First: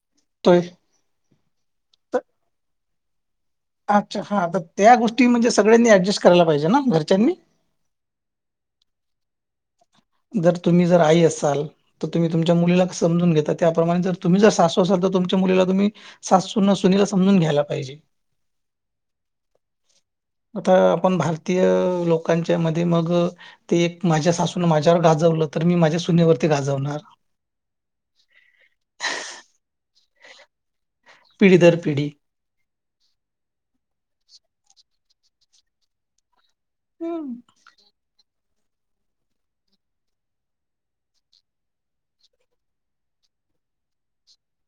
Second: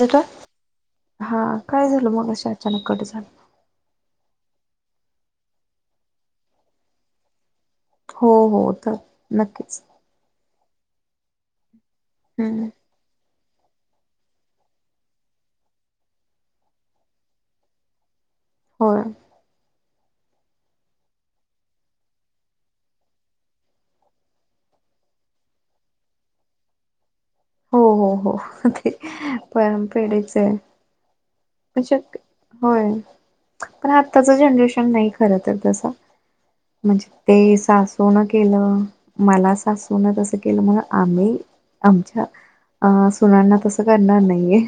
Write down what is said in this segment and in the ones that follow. [unintelligible] तोय हा काय झालं तर मग असे अचानक कट झालं? अच्छा हा तर त्या गोष्टी म्हणजे सगळ्यांनी ऍडजस्ट करायला पाहिजे ना घरच्यांनी? हो हो तर नक्कीच. जर तुम्ही जर आई असाल तर तुम्ही तुमच्या हम्म मुलीला समजून घेतात त्याप्रमाणे जर तुम्ही जर सासू असाल, तर तुमच्या मुलीला तुम्ही सासू सुना सुनीला समजून घ्यायला पाहिजे होय आता आपण भारतीय लोकांच्या मध्ये मग ते एक माझ्या सासूनं माझ्यावर गाजव तर मी माझ्या सुनेवरती गाजवणार हो हो हो ते पण पेढच आहे पिढी दर पिढी [unintelligible] होय पण आत्ताच जनरेशन नाही खरं तर तसं म्हणजे ते सासूनं केलं मला सासुनं तसं केलं मग आम्ही आमच्या अं सुनाना तसं करणार नाहीये,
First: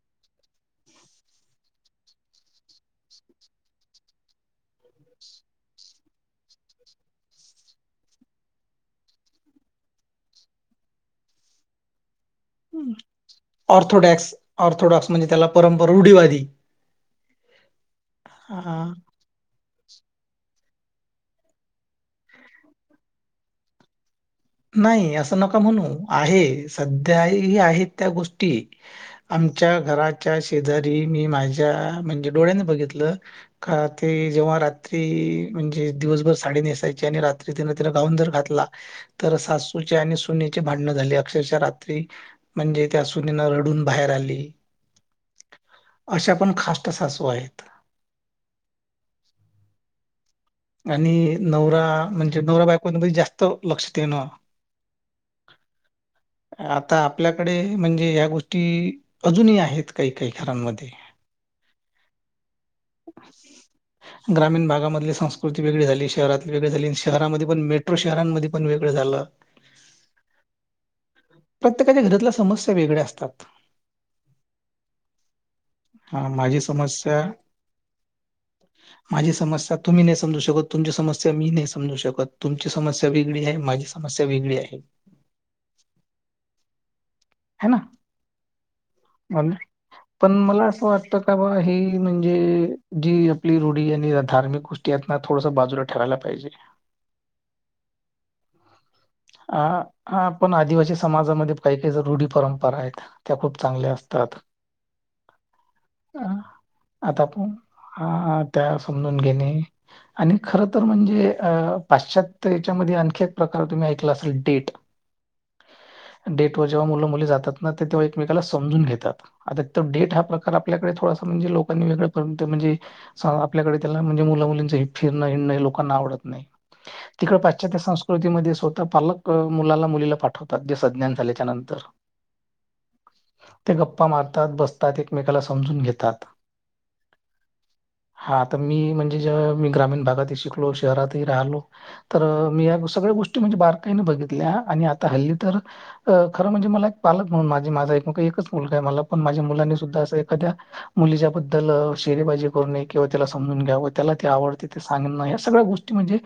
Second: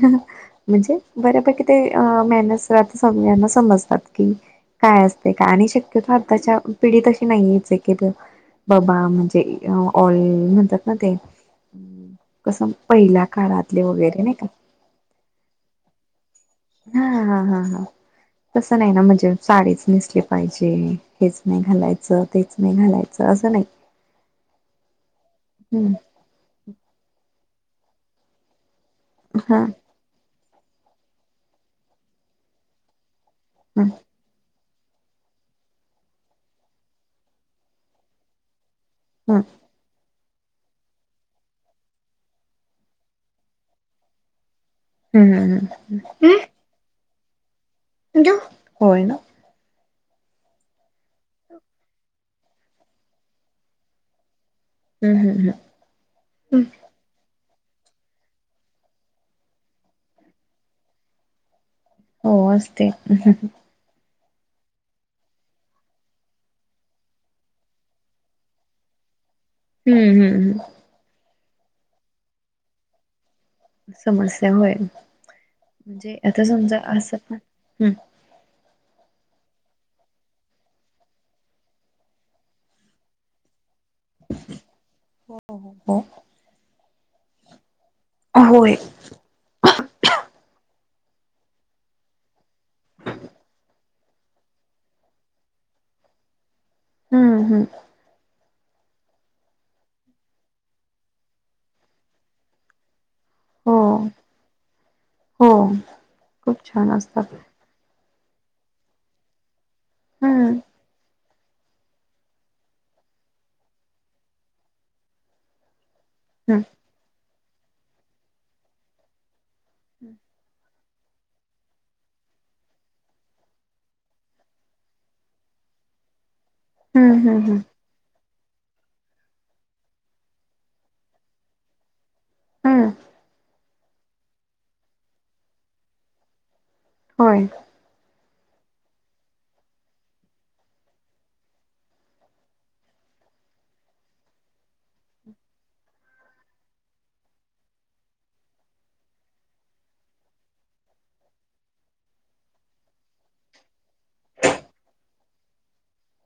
म्हणजे बऱ्यापैकी ते अं मेहनत सत सगळ्यांना समजतात की काय असते का आणि शक्यतो आताच्या पिढी तशी नाहीयच की बाबा म्हणजे ऑल म्हणतात ना ते कसं पहिल्या काळातले वगैरे ऑर्थोडॉक्स नाही का? ऑर्थोडॉक्स म्हणजे त्याला परंपरा रुढीवादी हा हा हा हा तसं हा, नाही ना म्हणजे साडीच नेसले पाहिजे, हेच नाही घालायचं, तेच नाही घालायचं, असं नाही. नाही असं नका म्हणू हम्म आहे सध्याही आहेत त्या गोष्टी हा आमच्या घराच्या शेजारी मी माझ्या म्हणजे डोळ्याने बघितलं ह का ते जेव्हा र्री म्हणजे दिवसभर साडी नेसायची आणि रात्री तिन तिन गाऊन जर घातला तर ह सासूची आणि सु सुनीची भांडण झाली अक्षरशः रात्री म्हणजे त्या सुनीन रडून बाहेर आली हम्म अशा पण खास सासू आहेत हम्म होय ना आणि नवरा म्हणजे नवरा बायकवामध्ये जास्त लक्ष दे ना हम्म हम्म हम्म हम् डे म्हणजे या गोष्टी अजूनही आहेत काही काही घरांमध्ये हो असते ग्रामीण भागामधली संस्कृती वेगळी झाली शहरातली वेगळी झाली शहरामध्ये पण मेट्रो शहरांमध्ये पण वेगळं झालं हम्म हम्म हम्म प्रत्येकाच्या घरातल्या समस्या वेगळ्या असतात समस्या होय म्हणजे हा आता माझी समजा समस्या असत ना हम् माझी समस्या तुम्ही नाही समजू शकत तुमची समस्या मी नाही समजू शकत तुमची समस्या वेगळी आहे माझी समस्या वेगळी आहे हो हो ह ना होय वाटत का बा ही म्हणजे जी आपली रूढी आणि धार्मिक गोष्टी थोड बाजू ठेवायला पाहिजे हम्म हम्म हा हा पण आदिवासी समाजामध्ये काही काही रुढी परंपरा आहेत त्या खूप हो चांगल्या असतात हो खूप छान आता असतात आताण हा त्या समजून घेणे आणि हम्म खर तर म्हणजे अ पाश्चात्य याच्यामध्ये आणखी एक प्रकार तुम्ही ऐकला असेल डेट डेट वर हम्म जेव्हा मुल मुली जातात ना तेव्हा एकमेकाला समजून घेतात आता डेट हा प्रकार ल्याकडे थोडासा म्हणजे लोकांनी वेगळर्यंत म्हणे आपल्याकडे त्या म्ह मुलींच फिरण लोकांना आवडत नाही हम्म तिथं हम्म हम्म पाश्चात्य संस्कृती स्वतः पालक मुलाला मुलीला पाठवतात ते सज्ञान झाल्याच्या नंतर हम्म ते गप्पा मारतात बसतात एकमेकाला समजून घेतात होय हा तर मी म्हणजे जे मी ग्रामीण भागात शिकलो शहरातही राहिलो तर मी सगळ ोष्ट म्हण बारका बघितल्या आणि आता हल्ली तर खर म्हणजे मला पालक म्हणून माझे माझा एकच मुलगा आहे मला पण माझ्या मुलांनी सुद्धा असं एखाद्या मुलीच्याबद्दल शेरबाजी करून न किंवा त्याला समजून घ्यावं त्याला आवडते ते सांगणं या सगळ्या गोष्टी म्हणजे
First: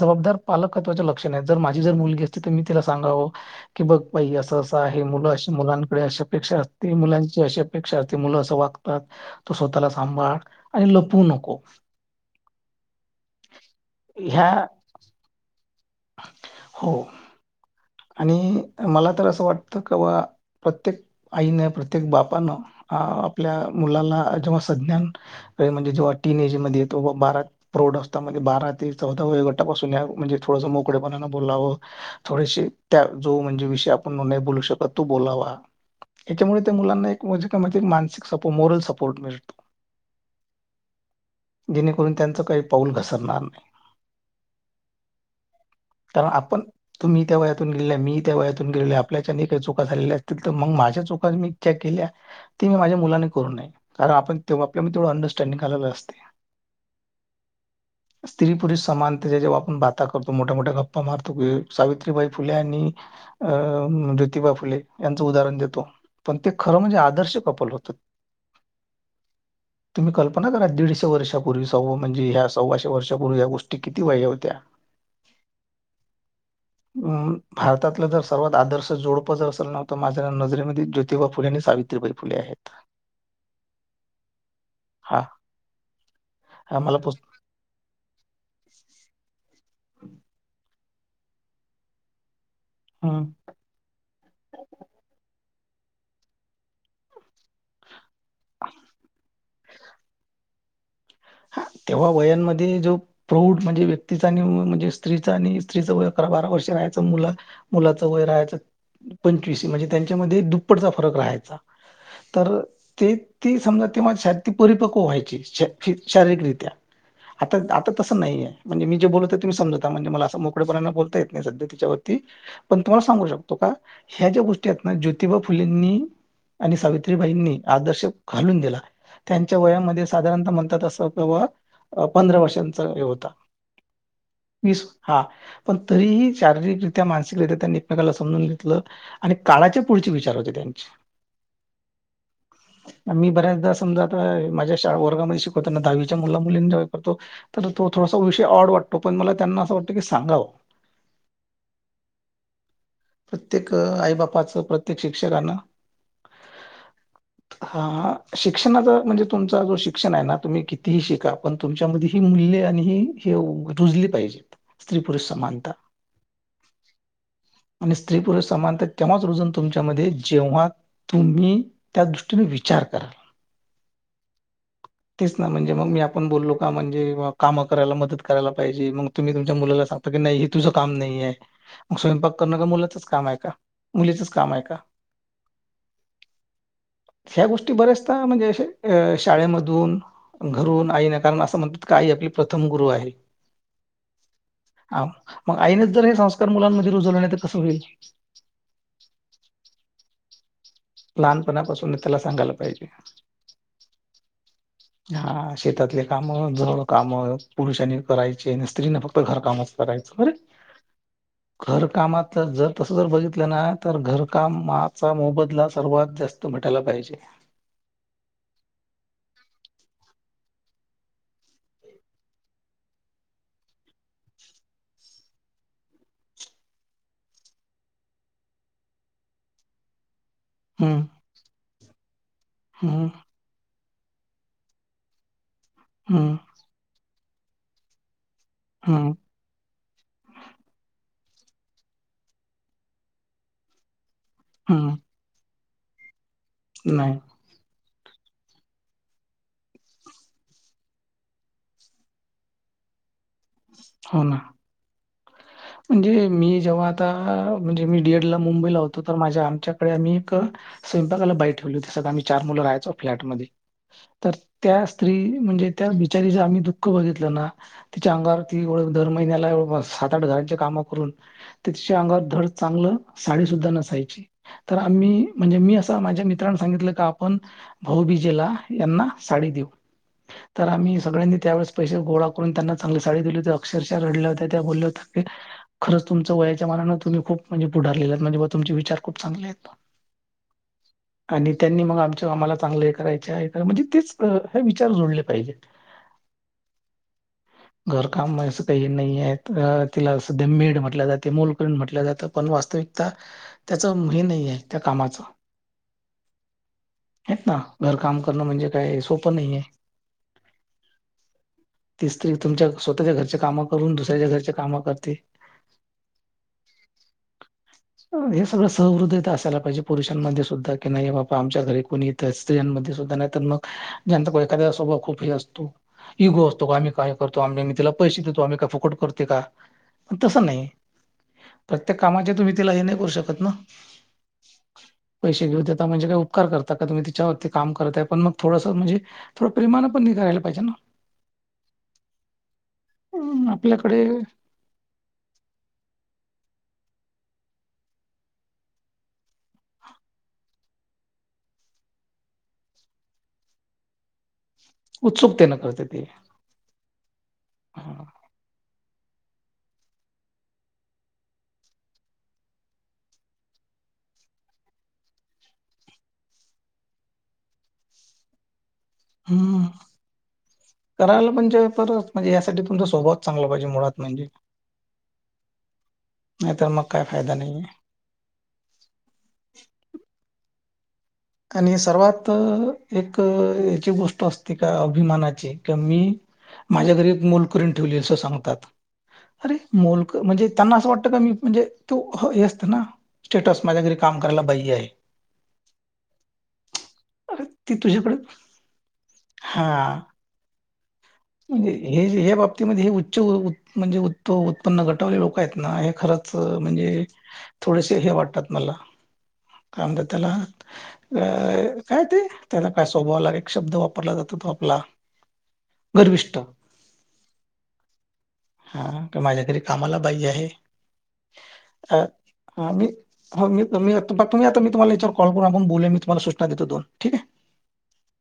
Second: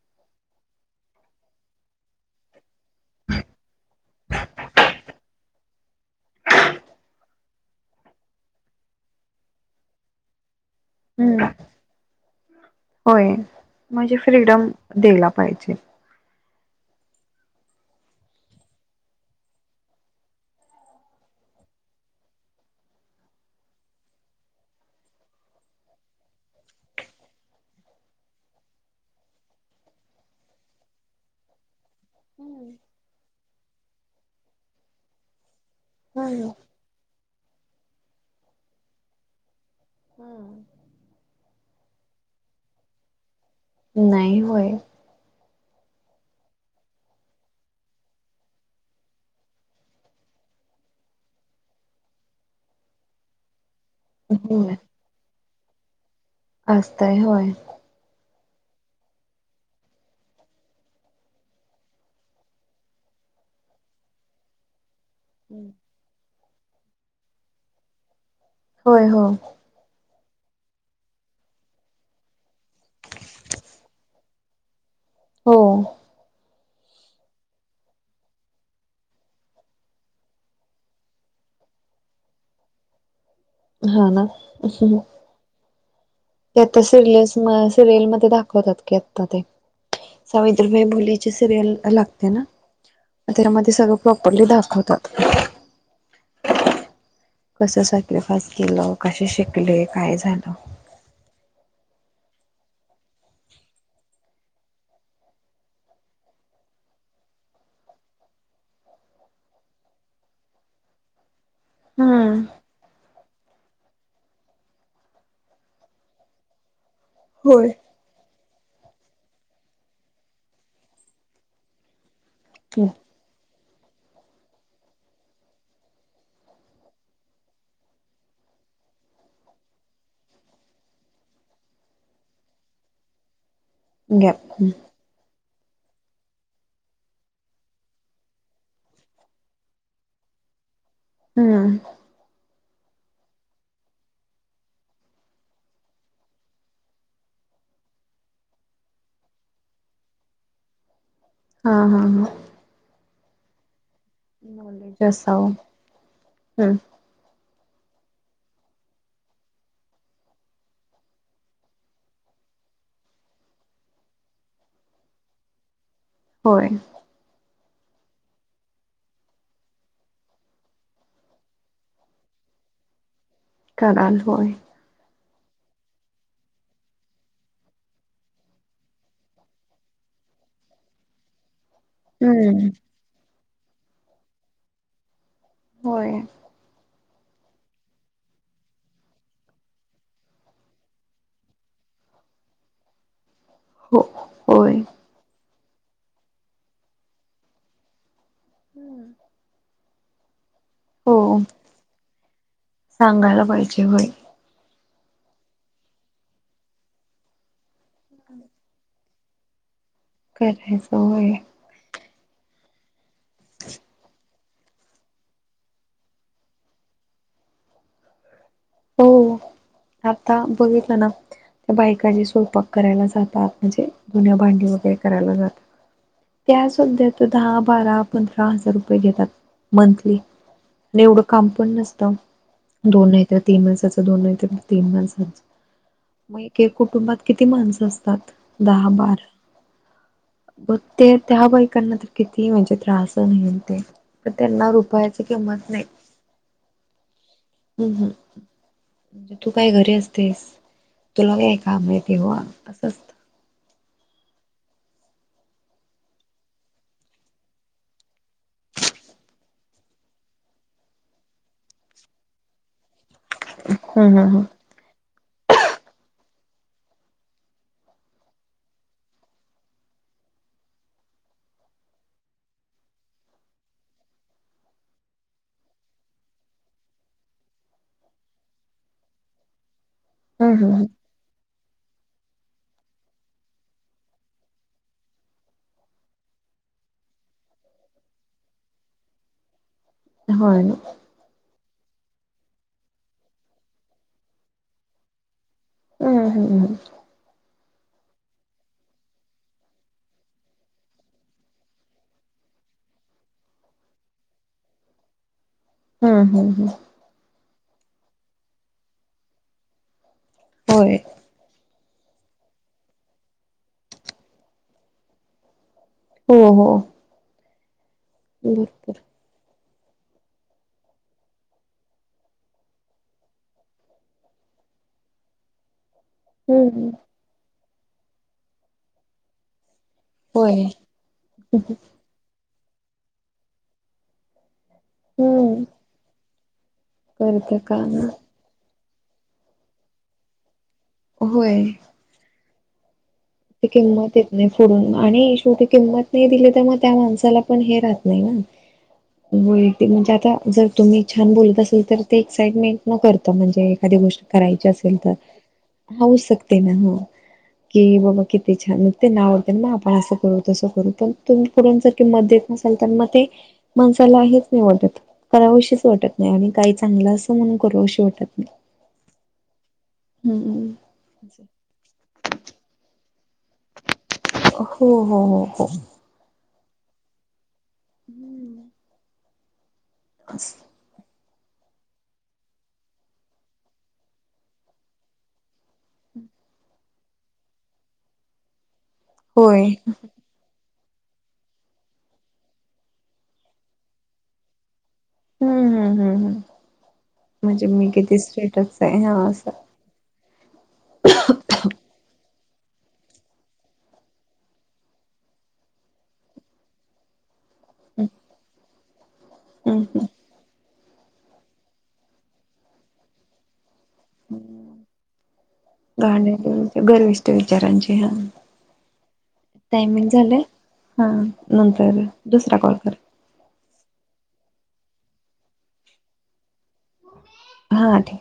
जबदार पालक महवा लक्षण आहे जर माझी जर मुलगी असते तर मी तला सांगावं की बघ बाई असं असं आहे मु मु मुलांकडे अशी अपेक्षा अस मुलांची अशी अपेक्षा असते मुलं असं वागतात तो स्वतःला सांभाळ लपू हम्म नको होय म्हणजे ह्या फ्रीडम द्यायला पाहिजे हो आणि मला तर असं वाटतं क बा प्रत्येक आईनं प्रत्येक बापानं अ आपल्या मुलाला जेव्हा संज्ञान म्हणजे जेव्हा टीन एज मध्ये ते्हा बारा प्रौढ असता म्हणे बारा ते चौदा व गटापासून या म्हणजे थोडस मोकळेपणान बोलावं थोडीशी हम्म त्या जो म्हणजे विषय आपण नाही बोलू शकत तो बोलावा हम्म याच्यामुळे त्या मुलांना एक म्हजे का माणे मानसिक सपोर् मोरल सपोर्ट मिळतो हम्म जेणेकरून त्यांचं काही पाऊल घसरणार नाही नाही होय कारण आपण तुम्ही त्या वयातून गेले मी त्या वयातून गेलेलो आहे आपल्याच्याने काही चुका झालेल्या असतील तर मग माझ्या. चुका मी केल्या ते मी माझ्या मुलाने करू नये. कारण आपण तेव्हा होय आपल्यामध्ये तेवढं अंडरस्टँडिंग आलेलं असते. असतय होय. स्त्री पुरुष समानते जेवू आपण. करतो मोठा मोठ्या गप्पा मारतो की सावित्रीबाई फुले आणि अ ज्योतिबा फुले. यांचं उदाहरण देतो पण ते खरं म्हणजे आदर्श कपल होतं. होय हो. तुम्ही कल्पना करा दीडशेर्षापूर्वी सव्वा म्हणजे ह्या सव्वाशे वर्षापूर्वी या या गोष्टी किती वेगळ्या होत्या. हो. [unintelligible] भारतातलं जर सर्वात आदर्श जोडपं जर असेल नव्ह तर माझ्या नजरमध्ये ज्योतिबा फुलेनी सावित बाई फुले आहेत. हा ना असं. हां, ते आता हां मला पुस सिरियल सिरियलमध्येध्ये दाखवतात की आता ते. सावित्रीबाई बोलीचे सिरियल लागते ना. हं. तेरा मध्ये सगळं प्रॉपरली दाखवतात‌. कसं सॅक्रिफाइस केलं कसे शिकले काय झालं. हा. तेव्हा वयांमध्ये जो प्रौढ म्हणजे व्यक्तीचा आणि म्हणजे स्त्रीचा आणि स्त्रीचा वय अकरा बारा वर्ष रा. यचं मुलाच वय राहायच पंचवीस म्हणजे त्यांच्यामध्ये दुप्पटचा फरक राहायचा. हम्म तर ते ते समजा तेव्हा [unintelligible] परिपक्व व्हायची. शारीरिकरीत्या आता होय आता तसं नाही आहे. म्हणजे मी जे बोलतते तुम्ही समजता म्हणजे मी जे बोलतोय तुम्ही समजता अस मोकळेपणाने बोलता येत नाही सध्या त्याच्यावरती पण तुम्हाला सांगू शकतो. त का ह्या ज्या गोष्टी आहेत ना ज्योतिबा फुलेंनी. आणि सावित्रीबाईंनी आदर्श घालून दिला त्यांच्या वयामध्ये साधारणतः म्हणतात अस. पंधरा वर्षांचा हे होत घ्या. वीस हा. पण तरीही शारीरिकरित्या मानसिकरित्या त्यांनी एकमेकाला समजून घेतलं आणि काळाचे पुढचे विचार होते त्यांचे. हम. मी बऱ्याचदा समजा आता माझ्या शाळा वर्गामध्ये शिक त्यांना दहावीच्या मुला मुलींच्या करतो तर तो थोडासा विषय ऑड वाटतो पण मला त्यांना असं वाटतं की सांगावं. [inaudible] हा हा हा. प्रत्येक आई बापाचं प्रत्येक नॉलेज शिक्षकांन. असावं हम्म हा शिक्षणाचा म्हणजे तुमचा जो शिक्षण आहे ना. तुम्ही कितीही शिका पण तुमच्या मध्ये ही मूल्य आणि हि हे रुजली पाहिजेत स्त्री पुरुष समा मानता. होय. आणि स्त्री पुरुष समानतात तेव्हाच रुजून तुमच्यामध्ये जेव्हा. तुम्ही त्या दृष्टीने विचार कराल. कराल होय. तेच ना म्हणजे मग मी आपण बोललो का म्हणजे काम करायला मदत करायला पाहिजे मग तुम्ही तुमच्या मुलाला सांत नाही तुझं काम नाही आहे. मग स्वयंपाक करणं का हम्म मुलाचच काम आहे का मुलीचच काम आहे का. होय. ह्या गोष्टी बऱ्याचदा म्हणजे अ शाळेमधून. घरून आई नाही कारण असं म्हणतात की आई आपली प्रथम गुरु आहे. हो होय. हा मग आईनेच जर हे संस्कार मुलांमध्ये रुजवले नाही तर कसं होईल? हम्म. हो लहान पणापासून त्याला सांगायला पाहिजे सांगायला पाहिजे होय हा शेतातले काम जड काम पुरुषांनी करायचे स्त्रीनीं फक्त घरकामच करायच बरं करायचं होय घर कामात तर जर तसं जर बघितलं ना तर घरकामाचा मोबदला सर्वात जास्त भेटायला पाहिजे. [inaudible] हो आता बघितलं ना त्या बायकांनी स्वयंपाक करायला जातात म्हणजे धुन्या भांडी वगैरे करायला जातात त्या सुध्या तर दहा बारा पंधरा हजार रुपये घेतात मंथली. आणि हम्म एवढं काम पण नसतं हम्म दोन तर तीन माणसाच दोन नाही तीन माणसाच हम्म मग एक एक कुटुंबात कीती. किती माणसं असतात दहा हम्म बार पन ते त्या बायकांना तर किती म्हणजे त्रास नाही ते न त्यांना हम्म रुपयाची किंमत नाही. नाही हम्म हम् तु काय घरी असतेस तुला काय काम आहे तेव्हा असं असतं हो ना. म्हणजे मी जेव्हा आता म्हणजे मी डीएडला मुंबईला होतो तर माझ्या आमच्याकडे आम्ही एक स्वयंपाकाला बाई ठेवली होतीस आम्ही चार मुलं राहायचो फ्लॅट मधे हम् तर हम त्या स्त्री म्हणजे त्या बिचारीच आम्ही दुःख बघितलं ना तिच्या अंगावर ती वर दर महिन्याला बाबा सात आठ हा काम करुन तीच्या अगांवर धड चांगल साड़ी नसायची तर आम्ही मी असं माझ्या मित्रांला सांगितलं का आपण भाऊबीजेला यांना साडी देऊ. हम हम् हम तर हम आम्ही सगळ्यांनी त्यावेळेस पैसे गोळा करून त्यांना चांगली साडी दिली होती अक्षरशा रडल्या होत्या बोलल्या होत्या खरंच तुमचं वयाच्या मनानं तुम्ही खुप म्हणजे पुढ आलेले आहात म्हणजे तुमचे विचार खूप चांगले आहेत. होय. आणि त्यांनी मग आमच्या आम्हाला चांगलं हे करायचे आहेत म्हणजे तेच विचार जोडले पाहिजे हुम्म हुम्म ह घर काम आस काही नाही आहे तर तिला सध्या मेड म्हटलं जाते मोल करून म्हटलं जातं पण वास्तविकता त्याच हे नाही आहे त्या का कामाच हुम्म हुम्म हा घर काम करणं म्हणजे काय सोपं नाहीेये होय. स्त्री तुमच्या स्वतःच्या घरच्या काम करून दुसऱ्याच्या घरच्या काम करते. हो हो. हे सगळं भरपूर सहृद असायला पाहिजे पुरुषांमध्ये सुद्धा की नाही बाबा आमच्या घरी कुणी स्त्रिंमध्ये सुद्धा नाही तर मग ज्यां एखाद्या खूप हे असतो इगो असतो का हम्म आम्ही काय करतो आम्ही आ तिला पैसे देतो आम्ही काही फुकट करते का? तसं होय नाही प्रत्येक कामाचे तुम्ही तिला हे नाही करू शकत ना. पैसे घेऊ हम्म देता म्हणजे काय उपकार करता का तुम्ही तिच्यावरती करत काम का करतय ना पण मग थोडस म्हणजे थोडं प्रेमान पण नि घायला पाहिजे ना. होय. हु आपल्याकडे हो आणि शेवटी किंमत नाही दिली तर मग त्या माणसाला पण हे राहत नाही ना. होय ते म्हणजे आता जर तुम्ही छान बोलत असाल तर ते एक्साइटमेंट न करता म्हणजे एखाददी गोष्टी करायची असेल तर उत्सुकतेनं करते ते. हाउस शकते ना ह हा. की बा छान मग ते नावते मग आपण असं करू तसं करू पण तुम पुढुन किंमत देतेत देते नसाल तर मग ते माणसाला हेच नाही वाटत करावं राहु शी वाटत नाही आणि काही चांगलं असं म्हणून करू अशी वाटत नाही. [inaudible] हुम्म हम्म. करायला पण जे पर म्हणजे यासाठी तुमचा स्वभावाच चांगला पाहिजे मुळात. म्हणजे हो हो हो हो नाही तरर मग काय फायदा नाहीे हम्म ह असं. आणि सर्वात एक याची गोष्ट असते का अभिमानाची कि मी माझ्या घरी मोलकरीन ठेवली अस सांगतात अरे होय मोल म्हणजे त्यांना असं वाटतं का मी म्हणजे तो हे असतं ना स्टेटस माझ्या घरी काम करायला बाई्य आहे हम्म हम्म हम् हम् अरे म्हणजे ती मी तुझ्याकडे किती सेटच आहे हा असं हा म्हणजे हे हे बाप् ते म्हणजे उच्च म्हणजे उत्पन्न गटावले लोक आहेत ना हे खरंच म्हणजे थोडेसे हम्म हे वाटतात मला का हम्म तर त्याला अ काय ते त्यांना काय स्वभाव लागे शब्द वापरला जातो तो हम्म. आपला गर्विष्ठ गाण्या गरविष्ट विचारांचे हा हा माझ्या तरी कामाला टायमिंग बाई झालंय आहे हा अ, नंतर दुसरा हा कॉल मी कर हो मी मी आता तुम्ही आता मी तुम्हाला याच्यावर कॉल करून आपण बोलूया आणि मी तूम्हाला सूचना देतो दोन ठीक आहे. हा ठीक